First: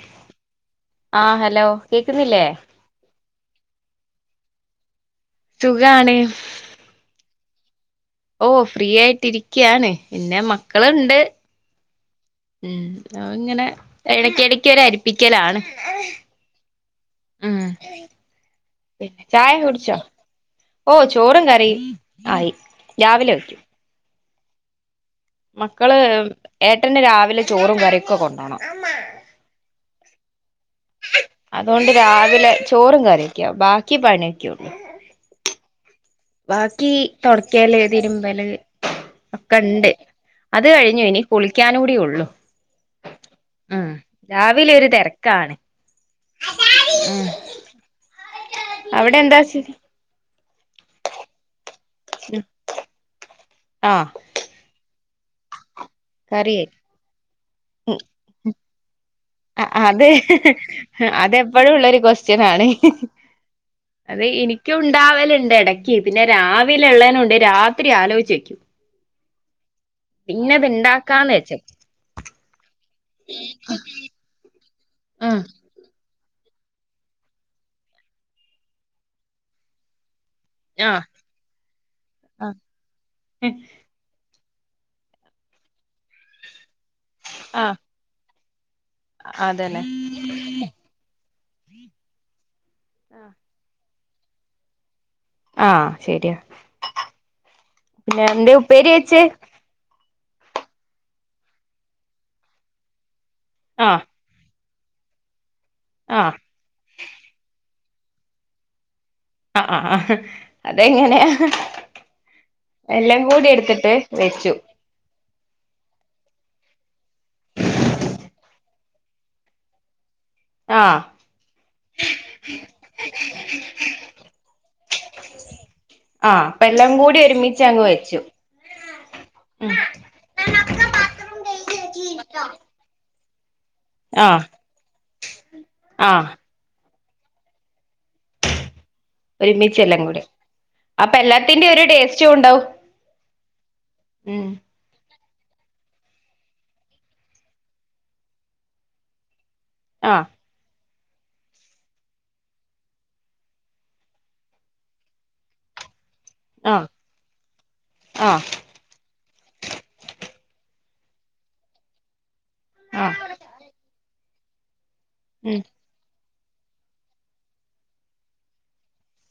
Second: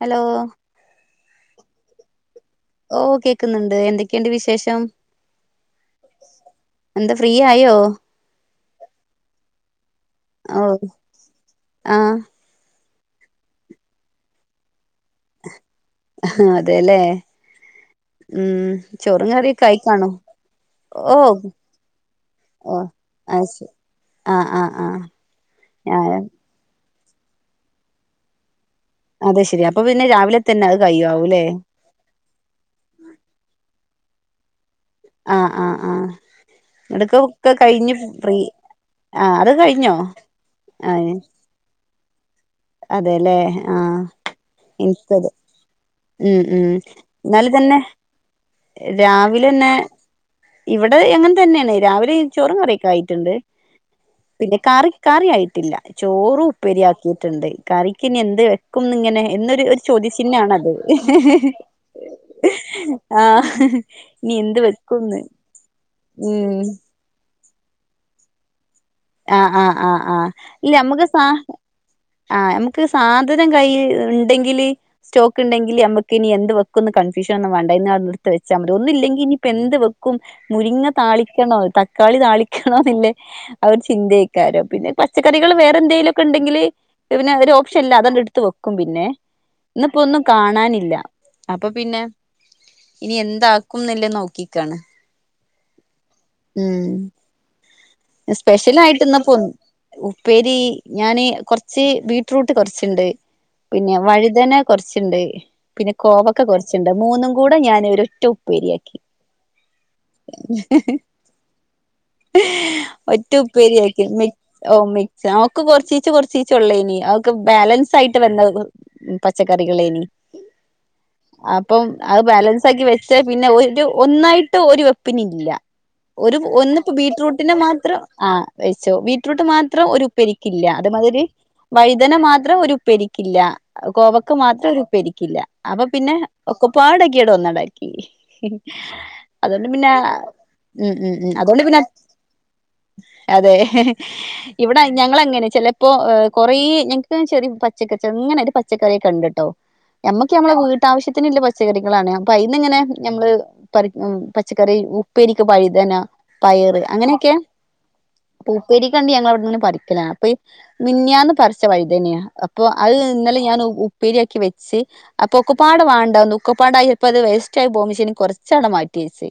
Hello ആ hello കേൾക്കുന്നില്ലേ ഓ കേക്കുന്നുണ്ട് എന്തൊക്കെയുണ്ട് വിശേഷം സുഖാണ് ഫ്രീയായോ ഓ ഫ്രീ ആയിട്ടിരിക്കുകയാണ് പിന്നെ മക്കളുണ്ട് ആ ആ ഇങ്ങനെ ഇടക്കിടക്ക് [unintelligible] പ്പിക്കലാണ് അതെല്ലേ ഉം ഉം പിന്നെ ചോറും ചായ കറിയൊക്കെ കുടിച്ചോ ആയിക്കാണോ ഓ ചോറും കറിയും ആയി രാവിലെ വെക്കും അ അ അ മക്കള്ഏ ന്റ്ന്‌ രാവിലെ ചോറും കറിയൊക്കെ കൊണ്ടോണം അതെ ശെരി അപ്പൊ പിന്നെ രാവ്‌ലെ അതോണ്ട് രാവിലെ ചോറും കറിയാെക്കെയാവും ബാ ക്ക് പണ്യക്ക്യും ആ ബാക്കി തൊടെക്കല് ഫ്രീ തിരുമ്പല് ആഹ് അത് ഒക്കെണ്ട് കഴിഞ്ഞോ അത് കഴിഞ്ഞു ഇനി കുളിക്കാനൂടി ഉള്ളു അതെലേ ആ ഉം രാവിലെ ഒരു എനിക്കത് തിരക്കാണ് ഉം ഉം ഇന്നലെ തന്നെ അവിടെ എന്താ രാവിലെന്നെ ഇവിടെ എങ്ങൻ തെന്നേണ് രാവിലെയും ചോറും കറിയൊക്കെ ആയിട്ടുണ്ട് ആഹ് പിന്നെ കാറി കാറിയായിട്ടില്ല ചോറ് കറിയായി ഉപ്പേരിയാക്കി ട്ട്ണ്ട് കറിക്കിനി എന്ത് കും നിങ്ങനെ അ അത് അതെപ്പോഴുള്ളൊരു ക്വസ്റ്റ്യനാണ് ആഹ് അത് ഇനി എന്ത് വെക്കുംന്ന് ഇനിക്കുണ്ടാവലുണ്ട് എടക്ക് പിന്നെ ഉം രാവിലെ ഉള്ളേനൊണ്ട് രാത്രി ആലോയിച്ചെക്കും ആ ആ ആ ആ ഇല്ല മ്മുക്ക് സാ ഇണ്ടാക്കാന്ന് വെച്ചു ആ എമ് ക്ക് സാധനം കൈയില്ണ്ടെങ്കില് സ്റ്റോക്ക് ണ്ടെങ്കില് അമു ത്തിനി എന്ത് വെക്കുന്ന് കൺഫ്യഷൻ ഒന്നും വേണ്ട ഇന്ന് അവ്ട്ന്ന് എടുത്ത് വെച്ചാ മതി ഒന്നു ഇില്ലെങ്കി ഇനിപ്പൊ എന്ത് വെക്കും മുരിങ്ങ ആഹ് താളിക്കണോ തക്കാളി താളിക്കണോന്നില്ലേ അതൊരു ചിന്തേയ്ക്കാരം പിന്നെ പച്ചക്കറികള് വേറെ എന്തേലൊക്കെണ്ടെങ്കില് പിന്നെ ഒരു ആഹ് ഓപ്ഷല്ല അതണ്ട് തു ക്കും പിന്നെ അതന്നെ ഇന്ന്‌പ്പോ ഒന്നും കാണാനില്ല അപ്പൊ പിന്നെ ഇനി എന്താക്കും [unintelligible] നോക്കിക്കാണ് ആ ശരിയാ ഉം പിന്നെ എന്തേ സ്പെഷ്യൽ ഉപ്പേരി ആയിട്ട് വെച്ചേ ഇന്നപ്പൊ [unintelligible] ഉപ്പേരി ഞാന് കൊറച്ച് ബീറ്റ്റൂട്ട് കൊറച്ച്ണ്ട് പിന്നെ ആഹ് വഴുതന കൊറച്ച്ണ്ട് പിന്നെ ആഹ് കോവക്ക കൊറച്ച് ണ്ട് മൂന്നും കൂടെ ഞാൻ ഒരൊറ്റ ഉപ്പേരിയാക്കി ആ ആ ആഹ് അതെങ്ങനെയാ എല്ലാം ഒറ്റ കൂടി എടുത്തിട്ട് ഉപ്പേരിയാക്കി മ വെച്ചു ഓ മിക്സ് ആ ഒക്കെ കൊറച്ചീച്ച കൊർ ച്ചിച്ചുള്ളേനി അവൊക്കെ ബാലൻസ് ആയിട്ട് വന്ന പച്ചക്കറികളേനി ആഹ് അപ്പം അത് ബാലൻസ് ആക്കി വെച്ച പിന്നെ ഒരു ഒന്നായിട്ട് ഒരു വെപ്പിനില്ല ഒരു ആഹ് അപ്പ എല്ലാം ഒന്നിപ്പോ കൂടി ബീറ്റ്റൂട്ടിന് ഒരുമിച്ച് മാ അങ്ങ് ത്ര വെച്ചു ആ വെച്ചൂ ബീറ്റ്റൂട്ട് ഉം മാത്രം ഒരു ഉപ്പരിക്കില്ല അത് മാതിരി വൈതന മാ അത്ര ഒരുപ്പേരിക്കില്ല കോവക്ക ആഹ് മാത്രം ഒരുപ്പേരിക്കില്ല അപ്പൊ പിന്നെ ആഹ് ഒക്കപ്പാടെ എടോ ഒന്നുടാക്കി. ഒരുമിച്ച് എല്ലാം കൂടി അപ്പൊ എല്ലാത്തിൻ്റേം ഒരു ടേസ്റ്റും ഉണ്ടാവും. അതേ, ഉം ഇവിടെ ഞങ്ങളങ്ങന് ചിലപ്പോ കുറേ ഞങ്ങക്ക് ചെറിയ പക്കച്ച അങ്ങനെ ഒരു പച്ചക്കറിയൊക്കെ ഉണ്ട്ട്ടോ ആഹ് ഞമ്മക്ക് ഞമ്മടെ വീട് ഇപ്പാവശ്യത്തിനുള്ള പച്ചക്കറികളാണ് അപ്പൊ അയിന്നിങ്ങനെ നമ്മള് പറിക്കും പച്ചക്കറി ഉപ്പേരിക്ക് വയുതന പയറ് ആഹ് അങ്ങനെയൊക്കെയാ? ആഹ് പൂപ്പേരിക്കണ്ട് ഞങ്ങളെ അവിടുന്ന് പിന്നെ പടിക്കലാ. അപ്പയ് മിനിഞ്ഞാന്ന് പറിച്ച വഴുതനയാ. അപ്പൊ അത് ആഹ് ഇന്നലെ ഞാൻ ഉപ്പേരി ക്കി വെച്ച് അപ്പൊ ഉം ഒക്കെപ്പാടെ വാണ്ടതു ഒക്കപ്പാണ്ടായി ഇപ്പോ അത് വേസ്റ്റ് ആയി പോവും. പക്ഷേനി കൊ റച്ചങ്ങട്ട് മാറ്റിവെച്ച്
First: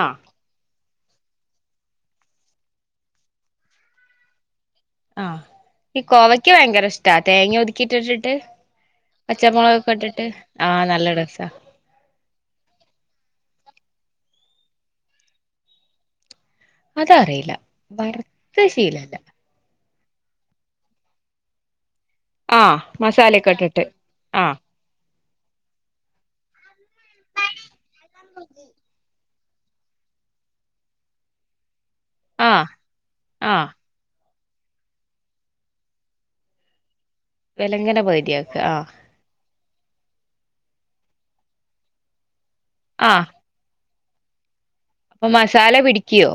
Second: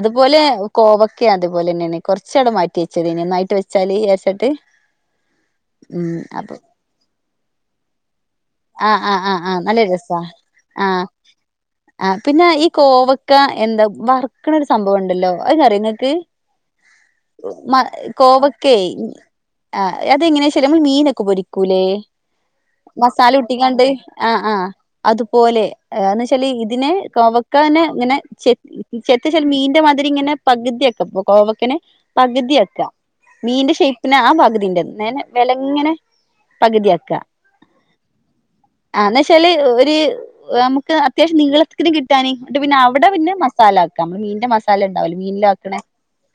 ആഹ് കോവക്കയും അതുപോലെന്നെയാണ്. കൊറച്ചവിടെ മാറ്റിവെച്ചേര്. നന്നായിട്ട് വെച്ചാല് എസട്ട് ആഹ ഈ കോവക്ക ഭയങ്കര ഇഷ്ടാ തേങ്ങ ഒതുക്കിട്ടിട്ട് ആഹ് ആഹ് ആഹ് ആഹ് നല്ല രസാ ആഹ് നല്ല ടേസ്റ്റാ ആഹ് പിന്നെ ഈ കോവക്ക എന്താ വർക്കണ ഒരു സംഭവം ഉണ്ടല്ലോ അതിന് അറിയോ നിക്ക് അതറിയില്ല മ വറുത്ത കോവക്കയേ ശീലല്ല ആ അതെങ്ങനെയാ ശരി നമ്മൾ മീനൊക്കെ പൊരിക്കൂല്ലേ? ആഹ മസ് [unintelligible] ഒട്ടിക്കാണ്ട് ആ ആഹ് അതുപോലെ എന്ന് വെച്ചാല് ഇതിനെ കോവക്കേനെ ഇങ്ങനെ ചെത് ചെത് [unintelligible] മീന്റെ മാതിരി ഇങ്ങെനെ പകുതിയാകും ഒ കോവക്കെനെ ആഹ് പകുതിയക്കെ ആഹ് മീന്റെ ഷേപ്പിനെ ആ പകു ഇതിൻ്റെ നെന വെലങ്ങനെ പകുതിയാക്കുക. വെലങ്ങന പകുതിയാക്ക് ആ ത് നമുക്ക് അത്യാവശ്യം നീളത്ത്ക്ക് ഇതുക്കിട്ടാന് ട്ട് പിന്നെ അവിടെ ആഹ് പിന്നെ മസാലാക് [unintelligible] മീന്റെ മസ് അപ്പൊ മസാല പിടിക്യോ?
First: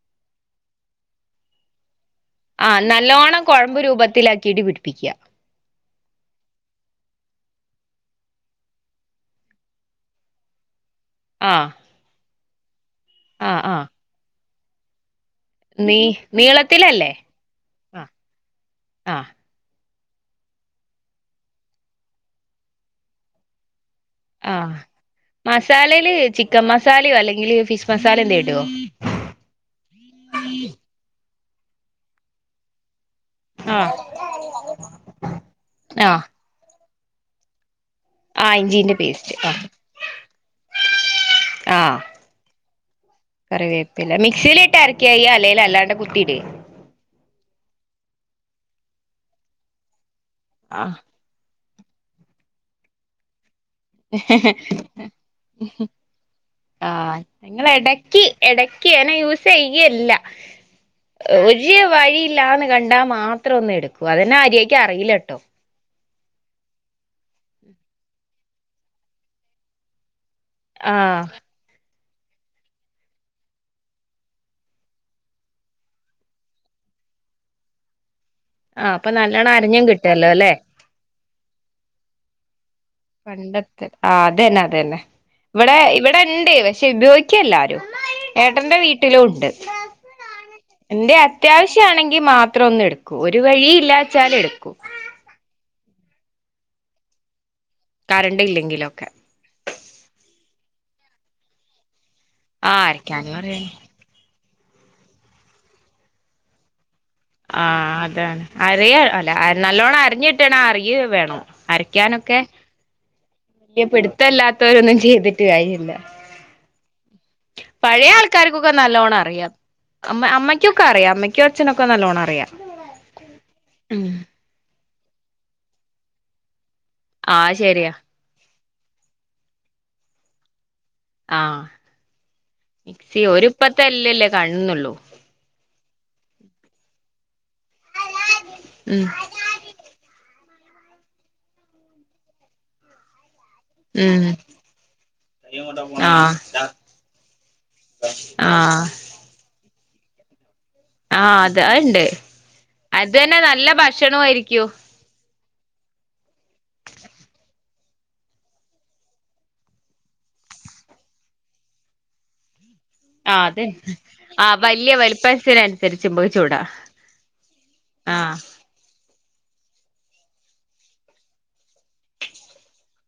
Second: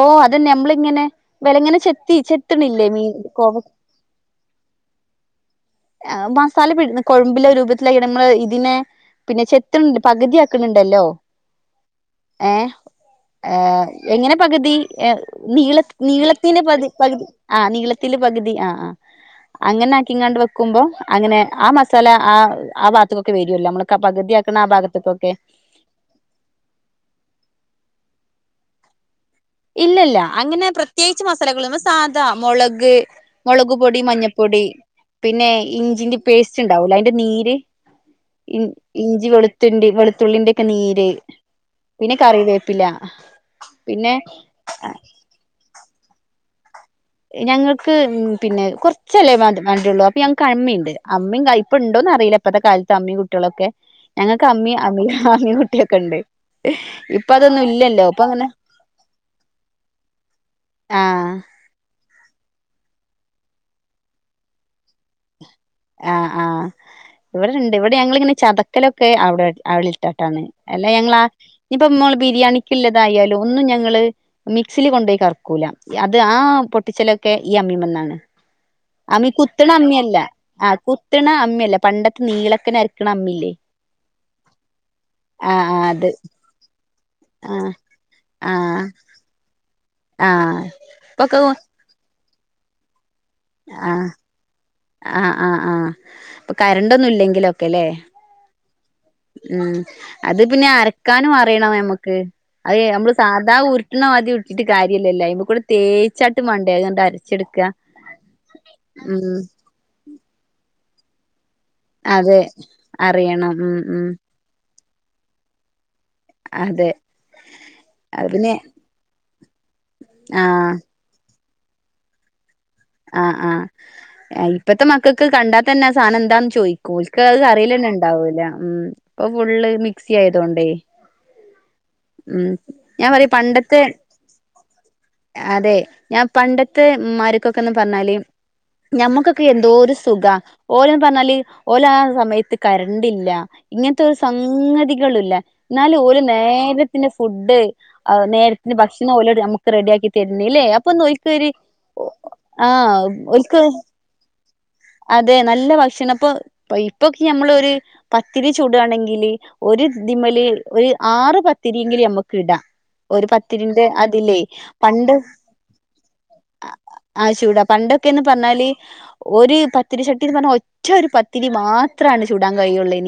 ഓ അതന്നെ നമ്മളിങ്ങനെ വെലങ്ങനെ ചെത് ആഹ് നല്ലോണം കൊഴമ്പ് രൂപത്തിലാക്കിയിട്ട് പിടിപ്പിക്ക്യ ആ മസാലപ്പിടുന്ന കൊഴമ്പിലെ രൂപത്തിലായി നമ്മൾ ഇതിനെ പിന്നെ ചെത്തണണ്ട് പകുതിയാക്ക്ണ് ണ്ടല്ലോ ആഹ് ഏ ആഹ് ആഹ് ഏഹ് എങ്ങനെ പകുതി നീളത്ത് നീ നീളത്തിന് പതു നീളത്തിലല്ലേ പകുതി ആ ആഹ് നീളത്തില് പകുതി ആ ആ ആഹ് അങ്ങനെ ക്കിങ്ങാണ്ട് വെക്കുമ്പോ അങ്ങനെ ആ മസാല ആ ആ ഭാഗത്ത്ക്കൊക്കെ വരോല്ലോ നമ്മള് പകുതിയാക്കണ ആ ആഹ് ഭാഗത്ത്ക്കൊക്കെ മസാലയില് ചിക്കൻ മസാലയോ അല്ലെങ്കില് ഫിഷ് മസ സാല എന്തേടോ ഇല്ലല്ല അങ്ങനെ പ്രത്യേയിച്ച് മസാ മസാലകളൊന്നു സാധാ മൊളക് മൊളക് ആഹ് പൊടി മഞ്ഞപ്പൊടി പിന്നെ ഇഞ്ചിന്റെ ആഹ് പേസ്റ്റ് ഇണ്ടാവൂലെ അയ് ൻ്റെ നീര് ആഹ് ഇഞ്ചിന്റെ ഇ ഞ്ചി പേസ്റ്റ് ആഹ് വെളുത്തുന്റി വെളുത്തുള്ളിന്റെ ക്കെ നീര് ആഹ് പിന്നെ കറിവേപ്പില പിന്നെ മിക്സീലിട്ട് അരക്കെയ്യാ അല്ലേല് അല്ലാണ്ട് കു ത്തിടേ ഞങ്ങൾക്ക് പിന്നെ കുറച്ചല്ലേ വ വാണ്ടിയുള്ളൂ ഇപ്പ ഞങ്ങക്ക് അമ്മിയ്ണ്ട് ആഹ് അമ്മിം ക ഇപ്പ ഉണ്ടോന്ന് അറീല ഇപ്പത്തെ കാലത്ത് അമ്മിയും കുട്ടയോളക്കെ കുട്ടിയൊക്കെ ഉണ്ട് ആ ഇപ്പൊ അതൊന്നും ഞങ്ങള് ഇല്ലല്ലോ എടക്ക് ഇപ്പൊ അങ്ങനെ എടക്ക് അങ്ങനെ യൂസ് ചെയ്യലില്ല ആഹ് ഒരു വഴി യില്ലാന്ന് കണ്ടാ മാത്രം ഒന്ന് എടുക്കും അതന്നെ മര്യായക്ക് അറിയില്ല ട്ടോ ആഹ് ആഹ് ഇവിടെണ്ട് ഇവിടെ ഞങ്ങളിങ്ങനെ ചതക്കലൊക്കെ അവിടെ അയ്ല് ഇട്ട ട്ടാണ് അല്ലേ ഞങ്ങള് ആ ആഹ് [unintelligible] ഇപ്പം മ്മള് ബിരിയാണിക്കിള്ളതായാലും ഒന്നും ഞങ്ങള് മിക്സിൽ കൊണ്ടു പോയി കറക്കൂല, അത് ആ പൊട്ടിച്ചലൊക്കെ ഈ അമ്മിമെന്നാണ്. ആഹ് അപ്പൊ നല്ലോണം അരഞ്ഞും കിട്ടുവല്ലോ ല്ലെ ആഹ് കുത്തണ അമ്മിയല്ല പണ്ടത്തെ നീളക്കണ പണ്ടത്തെ ആ അതന്നെ അതന്നെ ആഹ് ഇവിടെ ആഹ് അത് ഇവിടെ ഇണ്ട് പക് പക്ഷെ ആഹ് ഉപയോഗിക്കലില്ലാരും ഏട്ടന്റെ ആഹ് വീട്ടിലും ഉണ്ട് ആഹ് എന്തേ ഇപ്പൊക്കെ അത്യാവശ്യാണെ ങ്കി മാത്രം ഒന്നെടു ക്കും ഒരു വഴി ആഹ് ഇല്ലാച്ചാല് എടുക്കും പ്പോ കരണ്ടൊന്നും ഇല്ലെങ്കിലോ കറണ്ട് ഇല്ലെങ്കിലോ ഉം അത് പിന്നെ അരക്കാനും അറിയണം ഞമ്മ ആ ഉം അങ്ങൻത്തൊക്കെ അരക്കാനും എത്ര അറിയാം പത്തിരാണ് [unintelligible] ഇട്ടിട്ട് കാര്യല്ലല്ലോ അയ്മകൂടെ തേച്ചാട്ട് മാണ്ടേ അത്ങ്ങട്ട് ക്ക് അത് ഞമ്മള് സാദാ ഉം ഉരുട്ട്ണ മാതിരി ഉര് [unintelligible] വേണോ അതെ അറിയണം ഉം [unintelligible] ഉം പിടുത്തല്ലാത്ത രൊന്നും ചെയ്തിട്ട് കാര്യല്ല അതെ പഴേ അത് പിന്നെ ആൾക്കാർക്കൊക്കെ നല്ലോണം അറിയാ അമ്മ അമ്മക്കൊക്കെ അറിയാം അമ്മയ് ക്കും അച്ഛനൊക്കെ നല്ലോണം അറിയ ആ ആ ഇപ്പത്തെ മക്ക ക്കക്ക് കണ്ടാത്തന്നെ ആ സാധനം എന്താന്ന് ചോയ് ഓൽക്ക് ആ അത് അറിയലെന്നെ ശരിയാ ണ്ടാവൂല ഉം പ്പൊ ഫുള്ള് മിക്സി ആയതോണ്ടേ ആ ഉം ഞാൻ മിക്സി പറയും പണ്ടത്തെ ഒരുപ്പത്തെ ല്ലല്ലേ കാണുന്നുള്ളൂ അതെ ഞാൻ പണ്ടത്തെ മര ക്കക്കൊ ന്ന് പറഞ്ഞാല് ഉം ഞമ്മക്കൊക്കെ എന്തോരു സുഖ ഓല്ന്ന് പറഞ്ഞാല് ഓലാ സമയത്ത് കരണ്ടില്ല ഇങ്ങനത്തെ ഒരു ഉം സംഗതികളില്ല ന്നാലും ഓല് ആഹ് നേരത്തിന് ഫുഡ് ആ നേരത്തിന് ആഹ് ഭക്ഷണം ഓല് നമക്ക് റെഡിയാക്കി തര്ന്നില്ലേ ആ അത് അത്ണ്ട് ആഹ് അത് തന്നെ നല്ല ഭക്ഷണോയിരിക്കും തെ നല്ല ഭക്ഷണം പ്പോ ഇപ്പോക്കി നമ്മള് ഒരു പത്തിരി ചുടാണെങ്കില് ഒരു തിമല് ഒരു ആറ് പത്തിരിയെങ്കിലും നമ്മക്കിട ആ അതെ ആ വല്ല്യ പണ്ട് വലിപ്പത്തിനനുസരിച്ച് ഞമ്മക് ചുടാ ചുട പണ്ടൊക്കെന്ന് പറഞ്ഞാല് ഒരു പത്തിരി ചട്ടിന്ന് പറഞ്ഞ ഒറ്റൊരു പത്തിരി മാത്രാണ് ചുടാൻ കഴിയൊള്ളേ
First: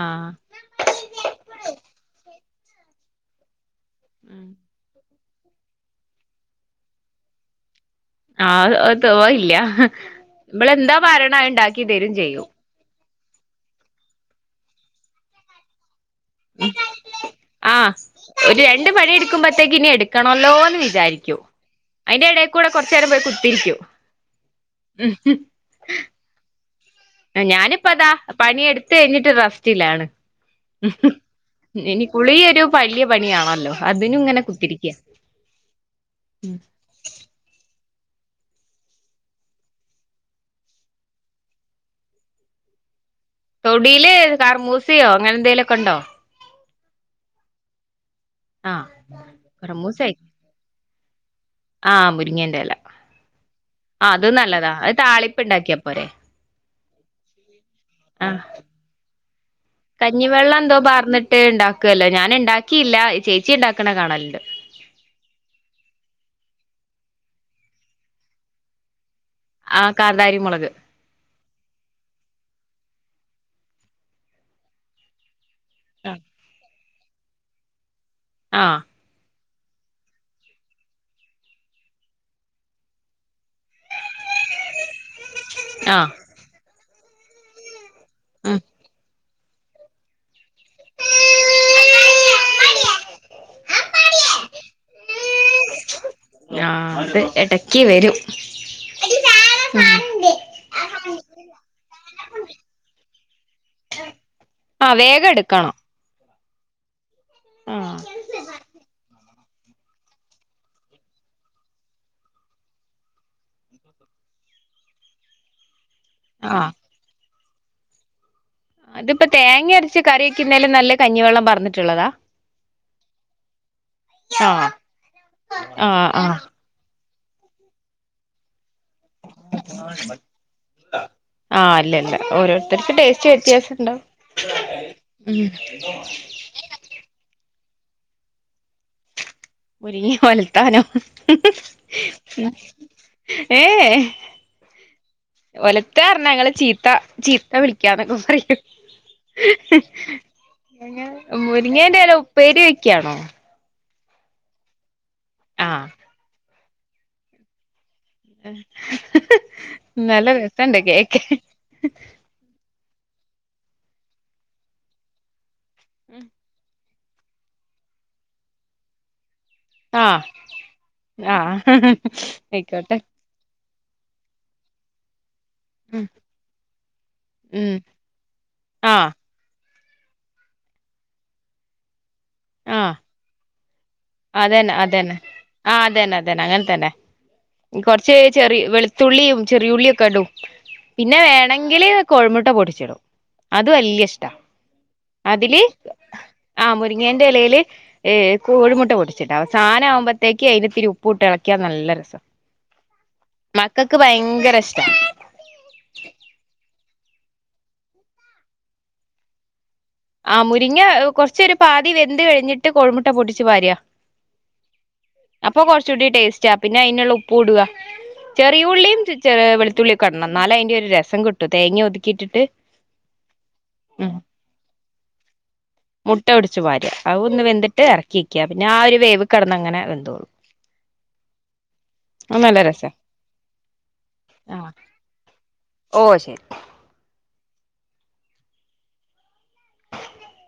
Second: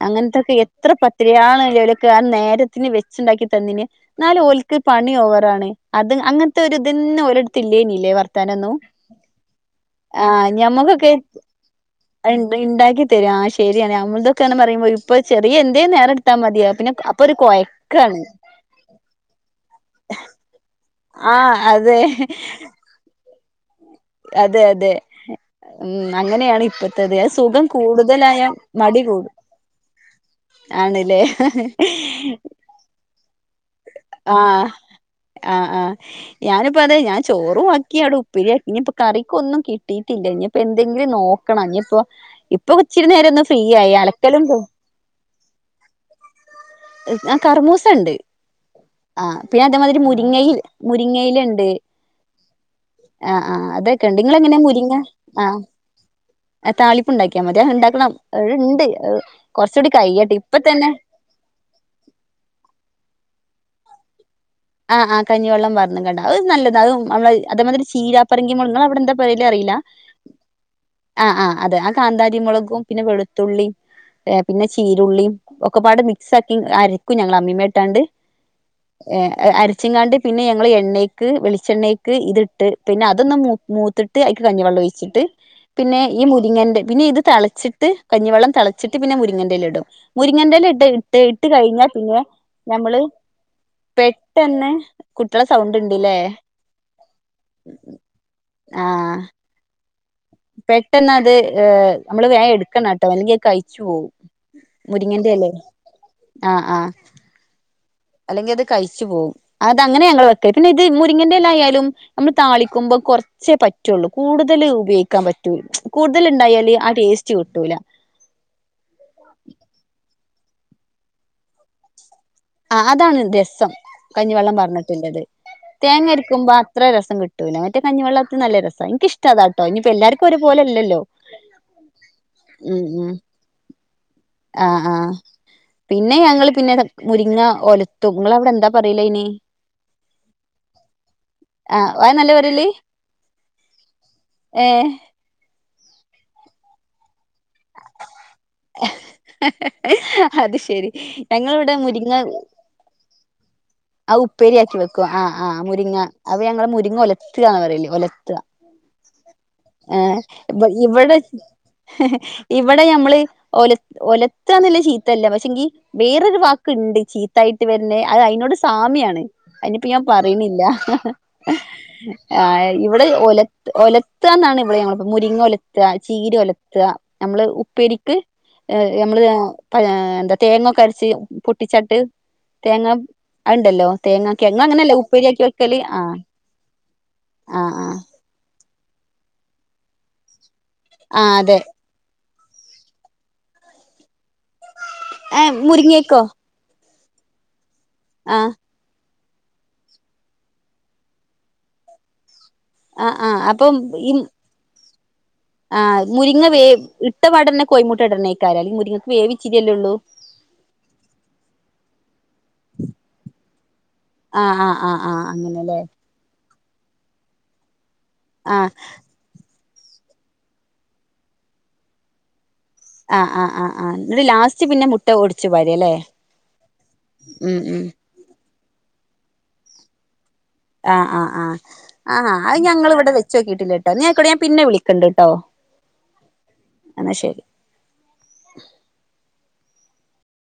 ആഹ് അങ്ങനത്തൊക്കെ എത്ര [unintelligible] ഇന്ന് വെച്ചിണ്ടാക്കി [unintelligible] ന്നാലും ഓല്ക്ക് പണി ഓ അതാണ് അത് അങ്ങനത്തെ ഒരു ഇതന്നും ഓരിടത്ത് ഇല്ലേനില്ലേ? ആഹ് ഓ തില്ല ആഹ് ഇമ്മള് എന്താ ഞമ്മക്കൊക്കെ പറയണ അത് ഇണ്ടാക്കി തരും ചെയ്യും തരാ ആ ശരിയാണ് ഞമ്മളതൊക്കെന്ന് പറയുമ്പോ ഇപ്പൊ ചെറിയ എന്തേ നേര ഉം ആ ഒരു രണ്ട് പണി എടുക്കുമ്പോത്തേക്ക് ഇന്നെ എടുക്കണല്ലോന്ന് വിചാ വിചാരിക്കൂ ആഹ് അതെ അതിന്റെ എടക്കൂടെ കുറച്ചേരം പോയി കുത്തിരിക്കും അതെ അതെ ഉം അങ്ങനെയാണ് ഇപ്പത് ഞാനിപ്പ അതാ പണിയെടുത്ത് കൂടും കഴിഞ്ഞിട്ട് റസ്റ്റിലാണ്, ആണ്ല്ലേ എനിക്കുളിയൊരു വലിയ പണിയാണല്ലോ അതിനും ഇങ്ങനെ ആഹ് കുത്തിരിക്ക ആ ആഹ് ഞാനിപ്പോ അതെ ഞാൻ ചോറും ആക്കി അവിടെ ഉപ്പേരിയാക്കി ഇനിപ്പ കറിക്കൊന്നും കിട്ടിയിട്ടില്ല ഇനിപ്പോ എന്തെങ്കിലും നോക്കണം ഇനി ഇപ്പോ ഇപ്പൊ ഇച്ചിരി നേരം ഒന്ന് ഫ്രീ ആയി തൊടീല് അലക്കലും കർമൂസയോ അങ്ങനെ എന്തെലു ഒക്കെ ഉണ്ടോ ആ കറമൂസ ഇണ്ട് ആഹ് ആഹ് പിന്നെ അതേമാതിരി കർമൂസായി മുരിങ്ങയിൽ മുരിങ്ങയിലുണ്ട് ആഹ് മുരിങ്ങേന്റെ എല ആഹ് അതൊക്കെ ആ ഉണ്ട് അത് നിങ്ങളെങ്ങനെ നല്ലതാ അത് താളിപ്പ് ഉണ്ടാക്കിയപ്പോരെേ താളിപ്പുണ്ടാക്കിയാൽ മതി അത് ഉണ്ടാക്കണം ആഹ് അത് ഉണ്ട് കുറച്ചുകൂടി കഴിയട്ടെ ഇപ്പ കഞ്ഞിവെള്ളം എന്തോ തന്നെ പാർന്നിട്ട് ഇണ്ടാക്കുവല്ലോ ഞാൻ ഉണ്ടാക്കിയില്ല ചേച് ചേച്ചി ഇണ്ടാക്കണെ കാണല്ണ്ട് ആഹ് ആ കഞ്ഞിവെള്ളം പാർന്ന് കാണ്ട് അത് നല്ലത് അത് നമ്മള് അതേമാതിരി ചീപ്പറങ്കി മുളക് അവിടെ എന്താ [unintelligible] അറീല്ല ആഹ് കാന്താരി മുളക് ആ ആ അതെ ആ കാന്താരിമുളകും പിന്നെ വെളു വെളുത്തുള്ളി പിന്നെ ചീരുള്ളിയും ഒക്കെപാട് മിക്സ് ആക്കി അര് ക്കും ഞങ്ങള് അമ്മീമ്മേട്ടാണ്ട് ആ അരച്ചിങ്ങാണ്ട് പിന്നെ ഞങ്ങൾ എണ്ണക്ക് വെളിച്ചെണ്ണക്ക് ഇതി ഇട്ട് പിന്നെ അതൊന്നും മൂത്തിട്ട് അക്ക് കഞ്ഞിവെള്ളം ഒഴിച്ചിട്ട് പിന്നെ ആഹ് ഈ മുരിങ്ങൻ പിന്നെ ഇത് തിളിച്ചിട്ട് കഞ്ഞിവെം ഉം തളച്ചിട്ട് പിന്നെ മുരിങ്ങെ ഇടും മുരിങ്ങണ്ടൽ ഇട്ട് ഇട്ട് ഇട്ട് കഴിഞ്ഞാ പിന്നെ നഞമ്മള് പെട്ടന്നെ കുട്ടികള സൗണ്ട് ഉണ്ടല്ലേ ആ അത് ഇടക്കി വരും പെട്ടെന്ന അത് നമ്മള് ഉം വേഗം എടുക്കണം കേട്ടോ അല്ലെങ്ക കഴിച്ചു പോകവും ആ വേഗം എടുക്കണ്ണം ആആ ആ അല്ലെങ്കി അത് കഴിച്ചു പോകും അത് അങ്ങനെ ഞങ്ങൾ വെക്കല് പിന്നെ ഇത് മുരിങ്ങിന്റെല ആയാലും നമ്മൾ താളിക്കുമ്പോം കുറച്ചേ പറ്റുള്ളൂ കൂടുതൽ ഉപയോഗിക്കാൻ പറ്റുല കൂടുതൽ ഉണ്ടായാല് ആടേസ്റ്റ് കിട്ടൂല അത്പ്പംതേങ്ങ അരച്ച കറി ക്ക്ന്നേലും നല്ല കഞ്ഞിവെള്ളം പാർന്നിട്ടുള്ളതാ ആ അതാണ് രസം ആ കഞ്ഞിവെള്ളം പാർന്നിട്ടുള്ളത് ആ ആ തേങ്ങരിക്കുമ്പോ അത്ര രസം കിട്ടു തൂനമറ്റ കഞ്ഞിവെള്ളത്ത് നല്ല രസാ എനിക്കിഷ്ടാതാട്ടോ ഇനിപ്പോ എല്ലാർക്കും ഒരുപോലെല്ലല്ലോ ആ അല്ല അല്ല ഉം ഓരോരുത്തർക്ക് ഉംആ ടേസ്റ്റ് വ്യത്യാസം ഉണ്ടാവും ആ ഉം പിന്നെ ഞങ്ങൾ പിന്നെ മുരിങ്ങ ഒലത്തും നിങ്ങൾ അവിടെ എന്താ പറയിലയ്നി മുരിങ്ങ ഉലത്താനോ ആഹ് അത് നല്ല പറയല് ഏ ഏഹ് ഉലത്താപറഞ്ഞ ഞങ്ങൾ ചീത്ത ചീത്ത വിളിക്കാന്നൊക്കെ പറിം അത് ശെരി ഞങ്ങളിവിടെ മുരിങ്ങേന്റെ മുരിങ്ങ എല ഉപ്പേരി വെക്കാണോ ആ ഉപ്പേരിയാക്കി വെ ക്കും ആ ആ മുരിങ്ങ അഅ് ഞങ്ങൾ മുരി മുരിങ്ങ ഉലത്താന്ന് പറല് ഉല ത്താ ഏ നല്ല രസണ്ട് ഇവിടെ കേക്കാൻ ഇവിടെ നമ്മള് ഒല ഒലത്താന്ന് ശീത്തല്ല പക്ഷെങ്കി വേറൊരു വാക്ക്ണ്ട് ചീത്തായിട്ട് വന്നെ അത് അതിനോട് സാമ്യയാണ് അതിനിപ്പ ഞാൻ ആ പറയണില്ല ആ ആ ആയിക്കോട്ടെ ഇവിടെ ഒല ഒലത്താന്നാണ് ഇവിടെ ങ്ങൾ മുരിങ്ങെല ത്ത ഉം ചീര ഒലത്ത നമ്മള് ഉം ഉപ്പേരിക്ക് ഏ ആ നമ്മള് [unintelligible] എന്താ തേങ്ങൊക്കെ അരച്ച് പൊട്ടിച്ചാട്ട് തേങ്ങ ആഹ് അഹ് ണ്ടല്ലോ അതന്നെ അതന്നെ ആ അതന്നെ അതന്നെ അങ്ങനെ തന്നെ ആ ആ കൊറച്ച് ചെറി വെളു ത്തുള്ളിയും ചെറിയുള്ളിയൊക്കെ ഇടും പിന്നെ ആ അതെ വേണെങ്കിൽ കോഴിമുട്ട പൊട്ടിച്ചിടും അത് വലിയ ഇഷ്ടാ ഏ അതില് മുരിങ്ങക്കോ അ മു മരിങ്ങേന്റെലയില് ഏ ആ കോഴിമുട്ട പൊടിച്ചിട സാധനം ആകുമ്പോതെക്ക് അതിത്തിരി ഉപ്പ് ഇട്ട് ഇളക്ക്യാ നല്ല രസ ആ ആ അപ്പം മക്കൾക്ക് ഈ ഭയങ്കര ഇഷ്ടാ ആ മുരിങ്ങ വേ ഇട്ടവടന്ന കോയിമുട്ട ഇടനേക്കാെ അല്ലെങ്കിൽ മുരിങ്ങക്ക് വേവിച്ചിരിയല്ലേള്ളൂ ആ മുരിങ്ങ കൊറച്ചൊരു പാതി വെന്ത് കഴിഞ്ഞിട്ട് കൊഴിമുട്ട പൊടിിച്ചു പാര്യാ ആ ആ ആ ആ അപ്പൊ അങ്ങനെല്ലേ കൊറച്ചുകൂടി ടേസ്റ്റ് പിന്നെ അതിനുള്ള ഉപ്പ് ഇടുക ആ ചെറിയ ഉള്ളിയും വെളു ഉള്ളി ക്കടണം എന്നാല അതിന്റെ ഒരു രസം കിട്ടു തേങ്ങ ഒതുക്കിട്ടിട്ട്. അ അ അ അ നിട്ട് ലാസ്റ്റ് പിന്നെ മു മുട്ട ഒടിച്ചു പാര് അത ഒന്ന് ഉം ഉം വെന്തിട്ട് ഇറക്കി വക്ക പിന്നെ ആ ഒരു വേവ കടന്ന് അങ്ങെനെ വെന്തോള്ളു അ അ അ അ അത് രസാ ഞങ്ങൾ ഇവിടെ വെച്ച നോക്കിട്ടില്ല കേട്ടോ ഞാൻ പിന്നെ ആഹ് വിളിക്കണ്ട് കേട്ടോ ഓഹ് ശരി എന്നാ ശരി [inaudible] [inaudible]